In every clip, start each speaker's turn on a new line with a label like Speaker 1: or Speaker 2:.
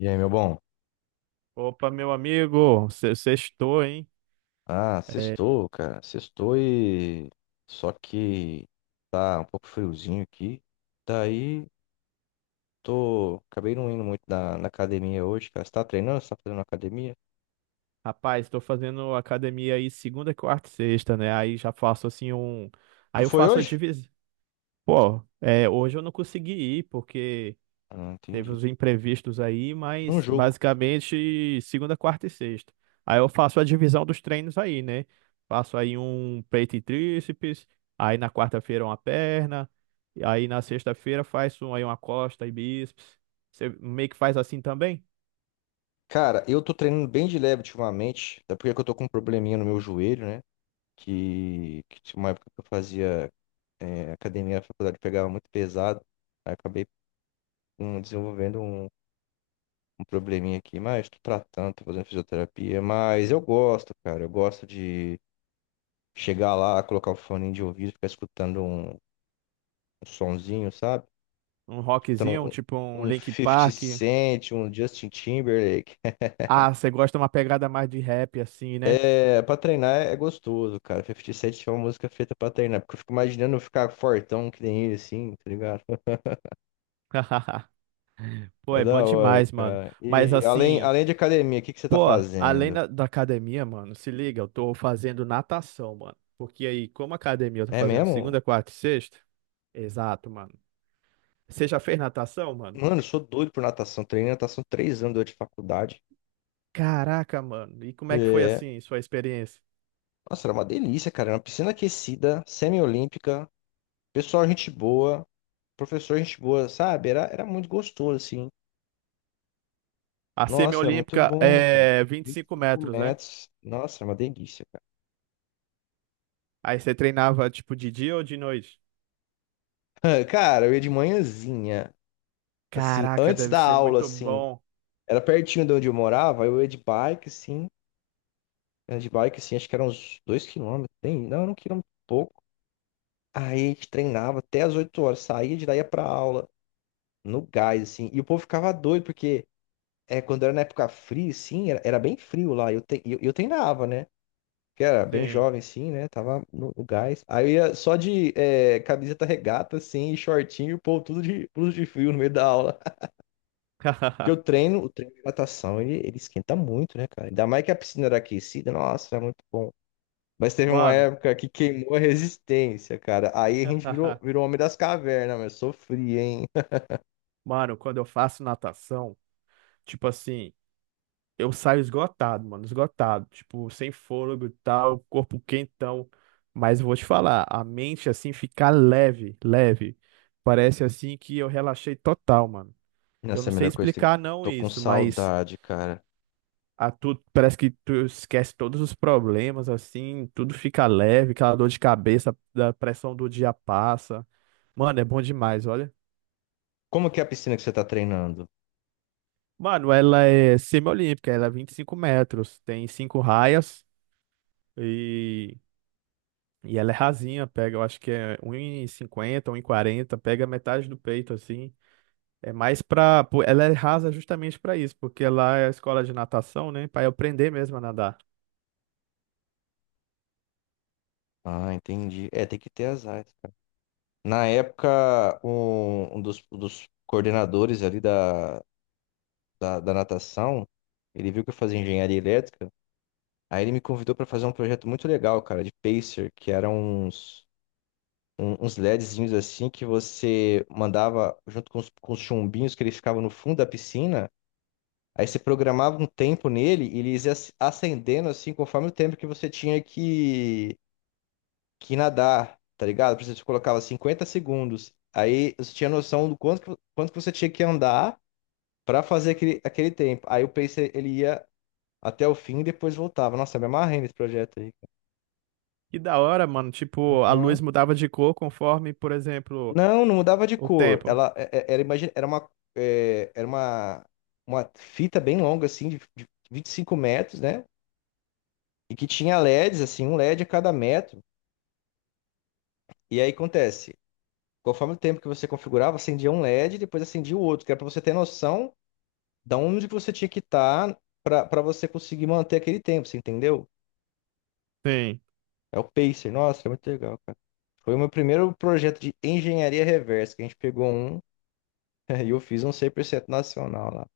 Speaker 1: E aí, meu bom?
Speaker 2: Opa, meu amigo, sextou, hein?
Speaker 1: Ah,
Speaker 2: É,
Speaker 1: sextou, cara. Sextou e. Só que tá um pouco friozinho aqui. Daí, tô. Acabei não indo muito na academia hoje, cara. Você tá treinando? Você tá fazendo academia?
Speaker 2: rapaz, estou fazendo academia aí segunda, quarta e sexta, né? Aí já faço assim um.
Speaker 1: Tu
Speaker 2: Aí eu
Speaker 1: foi
Speaker 2: faço a
Speaker 1: hoje?
Speaker 2: divisão. Pô, é, hoje eu não consegui ir porque
Speaker 1: Ah,
Speaker 2: teve
Speaker 1: entendi.
Speaker 2: os imprevistos aí,
Speaker 1: Num
Speaker 2: mas
Speaker 1: jogo.
Speaker 2: basicamente segunda, quarta e sexta. Aí eu faço a divisão dos treinos aí, né? Faço aí um peito e tríceps, aí na quarta-feira uma perna, e aí na sexta-feira faço aí uma costa e bíceps. Você meio que faz assim também?
Speaker 1: Cara, eu tô treinando bem de leve ultimamente. Até porque eu tô com um probleminha no meu joelho, né? Que tinha uma época que eu fazia academia na faculdade, pegava muito pesado. Aí acabei desenvolvendo um probleminha aqui, mas tô tratando, tô fazendo fisioterapia. Mas eu gosto, cara. Eu gosto de chegar lá, colocar o fone de ouvido, ficar escutando um sonzinho, sabe?
Speaker 2: Um rockzinho, um
Speaker 1: Escutando
Speaker 2: tipo um
Speaker 1: um
Speaker 2: Linkin
Speaker 1: fifty
Speaker 2: Park.
Speaker 1: Cent, um Justin Timberlake.
Speaker 2: Ah, você gosta de uma pegada mais de rap, assim, né?
Speaker 1: É, pra treinar é gostoso, cara. Fifty Cent é uma música feita pra treinar, porque eu fico imaginando eu ficar fortão que nem ele, assim, tá ligado?
Speaker 2: Pô,
Speaker 1: É
Speaker 2: é bom
Speaker 1: da hora,
Speaker 2: demais, mano.
Speaker 1: cara.
Speaker 2: Mas
Speaker 1: E além,
Speaker 2: assim,
Speaker 1: além de academia, o que que você tá
Speaker 2: pô, além
Speaker 1: fazendo?
Speaker 2: da academia, mano, se liga, eu tô fazendo natação, mano. Porque aí, como academia eu tô
Speaker 1: É
Speaker 2: fazendo
Speaker 1: mesmo?
Speaker 2: segunda, quarta e sexta. Exato, mano. Você já fez natação, mano?
Speaker 1: Mano, eu sou doido por natação. Treinei natação 3 anos durante a faculdade.
Speaker 2: Caraca, mano. E como é que foi
Speaker 1: É,
Speaker 2: assim, sua experiência?
Speaker 1: Nossa, era uma delícia, cara. Era uma piscina aquecida, semi-olímpica, pessoal, gente boa, professor, gente boa, sabe? Era muito gostoso, assim.
Speaker 2: A
Speaker 1: Nossa, era muito
Speaker 2: semiolímpica
Speaker 1: bom, cara.
Speaker 2: é vinte e
Speaker 1: vinte
Speaker 2: cinco
Speaker 1: e cinco
Speaker 2: metros, né?
Speaker 1: metros. Nossa, era uma delícia, cara.
Speaker 2: Aí você treinava tipo de dia ou de noite?
Speaker 1: Cara, eu ia de manhãzinha, assim,
Speaker 2: Caraca,
Speaker 1: antes
Speaker 2: deve
Speaker 1: da
Speaker 2: ser
Speaker 1: aula,
Speaker 2: muito
Speaker 1: assim.
Speaker 2: bom.
Speaker 1: Era pertinho de onde eu morava, eu ia de bike, assim. Era de bike, assim, acho que eram uns 2 quilômetros. Tem, não, era 1 quilômetro e pouco. Aí a gente treinava até as 8 horas, saía de daí ia pra aula, no gás, assim. E o povo ficava doido, porque. É, quando era na época fria, sim, era bem frio lá. Eu treinava, né? Que era bem
Speaker 2: Sim.
Speaker 1: jovem, sim, né? Tava no gás. Aí eu ia só de camiseta regata, assim, e shortinho, pô, tudo de blusa de frio no meio da aula. Porque eu treino, o treino de natação, ele esquenta muito, né, cara? Ainda mais que a piscina era aquecida, nossa, era muito bom. Mas teve uma
Speaker 2: Mano,
Speaker 1: época que queimou a resistência, cara. Aí a gente virou, virou homem das cavernas, mas sofri, hein?
Speaker 2: mano, quando eu faço natação, tipo assim, eu saio esgotado, mano, esgotado, tipo, sem fôlego e tal, corpo quentão. Mas eu vou te falar, a mente assim fica leve, leve. Parece assim que eu relaxei total, mano. Eu
Speaker 1: Nossa,
Speaker 2: não
Speaker 1: é a
Speaker 2: sei
Speaker 1: melhor coisa que tem.
Speaker 2: explicar não
Speaker 1: Tô com
Speaker 2: isso, mas
Speaker 1: saudade, cara.
Speaker 2: a tu, parece que tu esquece todos os problemas assim, tudo fica leve, aquela dor de cabeça, da pressão do dia passa. Mano, é bom demais, olha.
Speaker 1: Como que é a piscina que você tá treinando?
Speaker 2: Mano, ela é semi-olímpica, ela é 25 metros, tem cinco raias e, e ela é rasinha, pega, eu acho que é um 1,50, quarenta. Pega metade do peito, assim. É mais pra. Pô, ela é rasa justamente pra isso, porque lá é a escola de natação, né? Pra eu aprender mesmo a nadar.
Speaker 1: Ah, entendi. É, tem que ter as áreas, cara. Na época, um dos coordenadores ali da natação, ele viu que eu fazia engenharia elétrica, aí ele me convidou para fazer um projeto muito legal, cara, de pacer, que eram uns LEDzinhos assim que você mandava junto com os chumbinhos que eles ficavam no fundo da piscina, aí você programava um tempo nele e eles ia acendendo assim conforme o tempo que você tinha que nadar, tá ligado? Por exemplo, você colocava 50 segundos. Aí você tinha noção do quanto que você tinha que andar pra fazer aquele tempo. Aí o pacer ele ia até o fim e depois voltava. Nossa, eu me amarrei nesse projeto aí.
Speaker 2: E da hora, mano, tipo, a luz
Speaker 1: Aham.
Speaker 2: mudava de cor conforme, por exemplo,
Speaker 1: Não, não mudava de
Speaker 2: o
Speaker 1: cor.
Speaker 2: tempo.
Speaker 1: Era, imagina, era uma fita bem longa assim de 25 metros, né? E que tinha LEDs assim, um LED a cada metro. E aí acontece, conforme o tempo que você configurava, acendia um LED e depois acendia o outro, que era pra você ter noção da onde que você tinha que estar pra para você conseguir manter aquele tempo, você entendeu?
Speaker 2: Sim.
Speaker 1: É o pacer. Nossa, é muito legal, cara. Foi o meu primeiro projeto de engenharia reversa, que a gente pegou um e eu fiz um 100% nacional lá.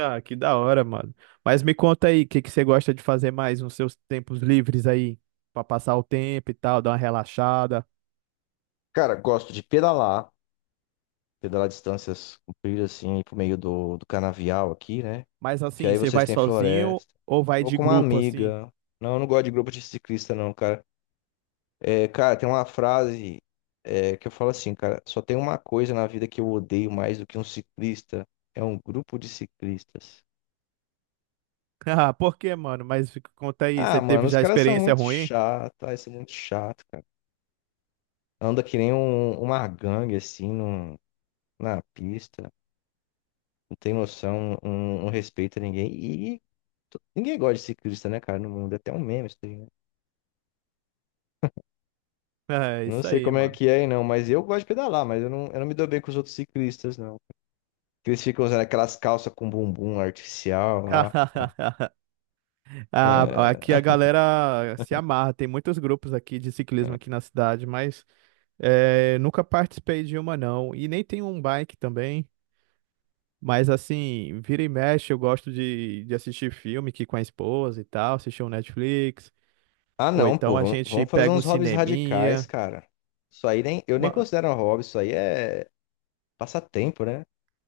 Speaker 2: Ah, que da hora, mano. Mas me conta aí, o que que você gosta de fazer mais nos seus tempos livres aí? Pra passar o tempo e tal, dar uma relaxada.
Speaker 1: Cara, gosto de pedalar, pedalar distâncias compridas assim, pro meio do canavial aqui, né?
Speaker 2: Mas
Speaker 1: Que
Speaker 2: assim,
Speaker 1: aí
Speaker 2: você
Speaker 1: vocês
Speaker 2: vai
Speaker 1: têm
Speaker 2: sozinho
Speaker 1: floresta.
Speaker 2: ou vai
Speaker 1: Vou
Speaker 2: de
Speaker 1: com uma
Speaker 2: grupo assim?
Speaker 1: amiga. Não, eu não gosto de grupo de ciclista, não, cara. É, cara, tem uma frase, é, que eu falo assim, cara, só tem uma coisa na vida que eu odeio mais do que um ciclista, é um grupo de ciclistas.
Speaker 2: Ah, por quê, mano? Mas conta aí,
Speaker 1: Ah,
Speaker 2: você
Speaker 1: mano,
Speaker 2: teve
Speaker 1: os
Speaker 2: já
Speaker 1: caras são
Speaker 2: experiência
Speaker 1: muito
Speaker 2: ruim?
Speaker 1: chatos, ah, isso é muito chato, cara. Anda que nem uma gangue, assim, na pista, não tem noção, um respeito a ninguém. E ninguém gosta de ciclista, né, cara, no mundo, é até um meme isso daí, né?
Speaker 2: É
Speaker 1: Não
Speaker 2: isso
Speaker 1: sei
Speaker 2: aí,
Speaker 1: como é
Speaker 2: mano.
Speaker 1: que é, aí, não, mas eu gosto de pedalar, mas eu não me dou bem com os outros ciclistas, não. Que eles ficam usando aquelas calças com bumbum artificial lá.
Speaker 2: Ah, aqui a
Speaker 1: É.
Speaker 2: galera se amarra, tem muitos grupos aqui de ciclismo aqui na cidade, mas nunca participei de uma não. E nem tem um bike também. Mas assim, vira e mexe, eu gosto de assistir filme aqui com a esposa e tal, assistir um Netflix,
Speaker 1: Ah,
Speaker 2: ou
Speaker 1: não, pô,
Speaker 2: então a
Speaker 1: vamos,
Speaker 2: gente
Speaker 1: vamos fazer
Speaker 2: pega um
Speaker 1: uns hobbies radicais,
Speaker 2: cineminha.
Speaker 1: cara. Isso aí nem, eu nem
Speaker 2: ma-
Speaker 1: considero um hobby, isso aí é passatempo, né?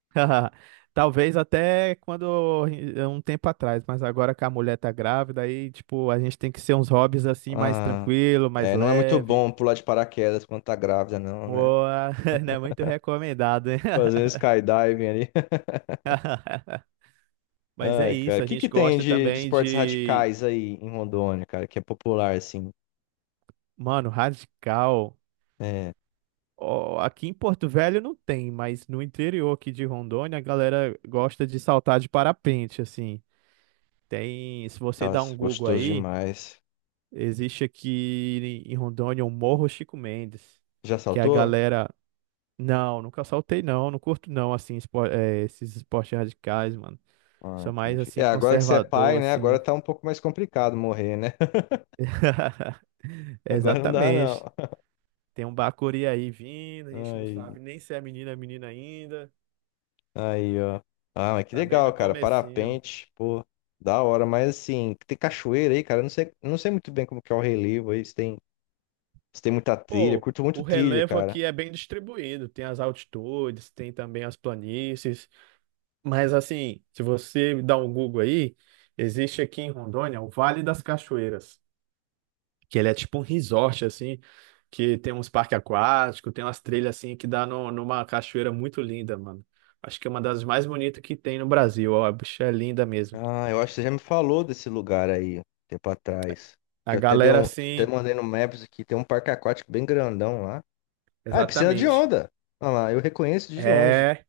Speaker 2: Talvez até quando um tempo atrás, mas agora que a mulher tá grávida, aí tipo, a gente tem que ser uns hobbies assim mais
Speaker 1: Ah,
Speaker 2: tranquilo, mais
Speaker 1: é, não é muito
Speaker 2: leve.
Speaker 1: bom pular de paraquedas quando tá grávida, não, né?
Speaker 2: Boa, não é muito recomendado, hein?
Speaker 1: Fazer um skydiving ali.
Speaker 2: Mas é
Speaker 1: Ai, cara,
Speaker 2: isso,
Speaker 1: o
Speaker 2: a
Speaker 1: que que
Speaker 2: gente
Speaker 1: tem
Speaker 2: gosta
Speaker 1: de
Speaker 2: também
Speaker 1: esportes
Speaker 2: de,
Speaker 1: radicais aí em Rondônia, cara, que é popular, assim?
Speaker 2: mano, radical.
Speaker 1: É,
Speaker 2: Ó, aqui em Porto Velho não tem, mas no interior aqui de Rondônia a galera gosta de saltar de parapente, assim. Tem, se você dá um
Speaker 1: nossa,
Speaker 2: Google
Speaker 1: gostoso
Speaker 2: aí,
Speaker 1: demais.
Speaker 2: existe aqui em Rondônia o Morro Chico Mendes,
Speaker 1: Já
Speaker 2: que a
Speaker 1: saltou?
Speaker 2: galera, não, nunca saltei não, não curto não, assim, esses esportes radicais, mano.
Speaker 1: Ah,
Speaker 2: Sou mais,
Speaker 1: entendi. É,
Speaker 2: assim,
Speaker 1: agora que você é pai,
Speaker 2: conservador,
Speaker 1: né? Agora
Speaker 2: assim.
Speaker 1: tá um pouco mais complicado morrer, né? Agora não dá,
Speaker 2: Exatamente.
Speaker 1: não.
Speaker 2: Tem um bacuri aí vindo, a gente não
Speaker 1: Aí,
Speaker 2: sabe nem se é menina ou menina ainda.
Speaker 1: aí, ó. Ah, mas que
Speaker 2: Tá bem
Speaker 1: legal,
Speaker 2: no
Speaker 1: cara.
Speaker 2: comecinho.
Speaker 1: Parapente, pô, da hora. Mas assim, tem cachoeira aí, cara. Eu não sei muito bem como que é o relevo aí. Se tem muita trilha. Eu
Speaker 2: Pô,
Speaker 1: curto
Speaker 2: o
Speaker 1: muito trilha,
Speaker 2: relevo
Speaker 1: cara.
Speaker 2: aqui é bem distribuído. Tem as altitudes, tem também as planícies. Mas assim, se você dá um Google aí, existe aqui em Rondônia o Vale das Cachoeiras, que ele é tipo um resort assim, que tem uns parques aquáticos, tem umas trilhas assim que dá numa cachoeira muito linda, mano. Acho que é uma das mais bonitas que tem no Brasil. Ó, a bicha é linda mesmo.
Speaker 1: Ah, eu acho que você já me falou desse lugar aí, um tempo atrás. Que
Speaker 2: A
Speaker 1: eu até dei
Speaker 2: galera
Speaker 1: um, até
Speaker 2: assim,
Speaker 1: mandei no Maps aqui. Tem um parque aquático bem grandão lá. Ah, é piscina de
Speaker 2: exatamente.
Speaker 1: onda. Olha lá, eu reconheço de longe.
Speaker 2: É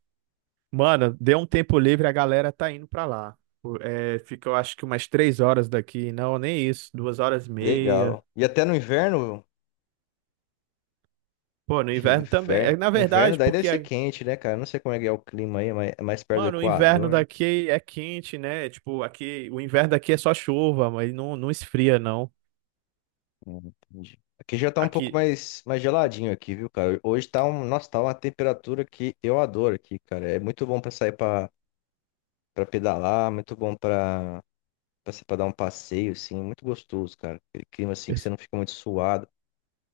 Speaker 2: mano, deu um tempo livre, a galera tá indo pra lá. Pô, é, fica, eu acho que umas três horas daqui. Não, nem isso. Duas horas e
Speaker 1: Legal.
Speaker 2: meia.
Speaker 1: E até no inverno.
Speaker 2: Pô, no
Speaker 1: Ixi,
Speaker 2: inverno também.
Speaker 1: inverno.
Speaker 2: É, na
Speaker 1: Inverno
Speaker 2: verdade,
Speaker 1: daí deve
Speaker 2: porque,
Speaker 1: ser quente, né, cara? Não sei como é que é o clima aí, mas mais, é mais perto do
Speaker 2: mano, o inverno
Speaker 1: Equador, né?
Speaker 2: daqui é quente, né? Tipo, aqui, o inverno daqui é só chuva, mas não, não esfria, não.
Speaker 1: Entendi. Aqui já tá um pouco
Speaker 2: Aqui.
Speaker 1: mais geladinho aqui, viu, cara? Hoje tá um, nossa, tá uma temperatura que eu adoro aqui, cara. É muito bom pra sair pra, pra pedalar, muito bom pra, pra dar um passeio, assim, muito gostoso, cara. Aquele clima assim que você não fica muito suado.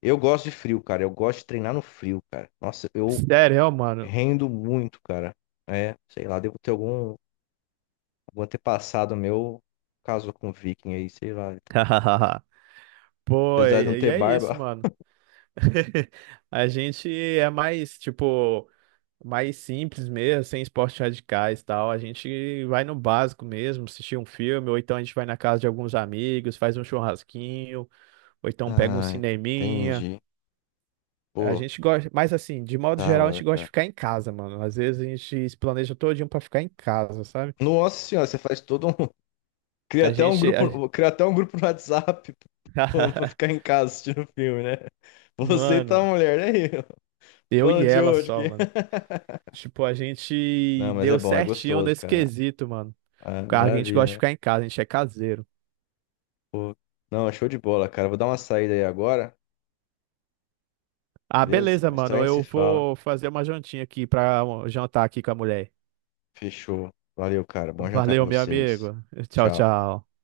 Speaker 1: Eu gosto de frio, cara. Eu gosto de treinar no frio, cara. Nossa, eu
Speaker 2: Sério, ó, mano.
Speaker 1: rendo muito, cara. É, sei lá, devo ter algum o antepassado meu casou com um viking aí, sei lá.
Speaker 2: Pô,
Speaker 1: Apesar de não
Speaker 2: e
Speaker 1: ter
Speaker 2: é isso,
Speaker 1: barba.
Speaker 2: mano. A gente é mais, tipo. Mais simples mesmo, sem esportes radicais e tal. A gente vai no básico mesmo, assistir um filme, ou então a gente vai na casa de alguns amigos, faz um churrasquinho, ou então pega um
Speaker 1: Ah,
Speaker 2: cineminha.
Speaker 1: entendi.
Speaker 2: A
Speaker 1: Pô,
Speaker 2: gente gosta, mas assim, de modo
Speaker 1: da
Speaker 2: geral, a
Speaker 1: hora,
Speaker 2: gente gosta de
Speaker 1: cara.
Speaker 2: ficar em casa, mano. Às vezes a gente se planeja todinho pra ficar em casa, sabe?
Speaker 1: Nossa senhora, você faz todo um. Cria
Speaker 2: A
Speaker 1: até um
Speaker 2: gente. a-
Speaker 1: grupo, no WhatsApp plano pra ficar em casa assistindo filme, né? Você e tua
Speaker 2: Mano,
Speaker 1: mulher, né?
Speaker 2: eu e
Speaker 1: Plano de
Speaker 2: ela
Speaker 1: hoje aqui.
Speaker 2: só, mano. Tipo, a gente
Speaker 1: Não, mas é
Speaker 2: deu
Speaker 1: bom, é
Speaker 2: certinho
Speaker 1: gostoso,
Speaker 2: nesse
Speaker 1: cara.
Speaker 2: quesito, mano.
Speaker 1: Ah,
Speaker 2: Cara, a gente gosta de
Speaker 1: maravilha, né?
Speaker 2: ficar em casa, a gente é caseiro.
Speaker 1: Pô. Não, show de bola, cara. Vou dar uma saída aí agora,
Speaker 2: Ah,
Speaker 1: beleza?
Speaker 2: beleza,
Speaker 1: Mais tarde
Speaker 2: mano.
Speaker 1: a gente se
Speaker 2: Eu
Speaker 1: fala.
Speaker 2: vou fazer uma jantinha aqui pra jantar aqui com a mulher.
Speaker 1: Fechou. Valeu, cara. Bom jantar pra
Speaker 2: Valeu, meu
Speaker 1: vocês.
Speaker 2: amigo. Tchau,
Speaker 1: Tchau.
Speaker 2: tchau.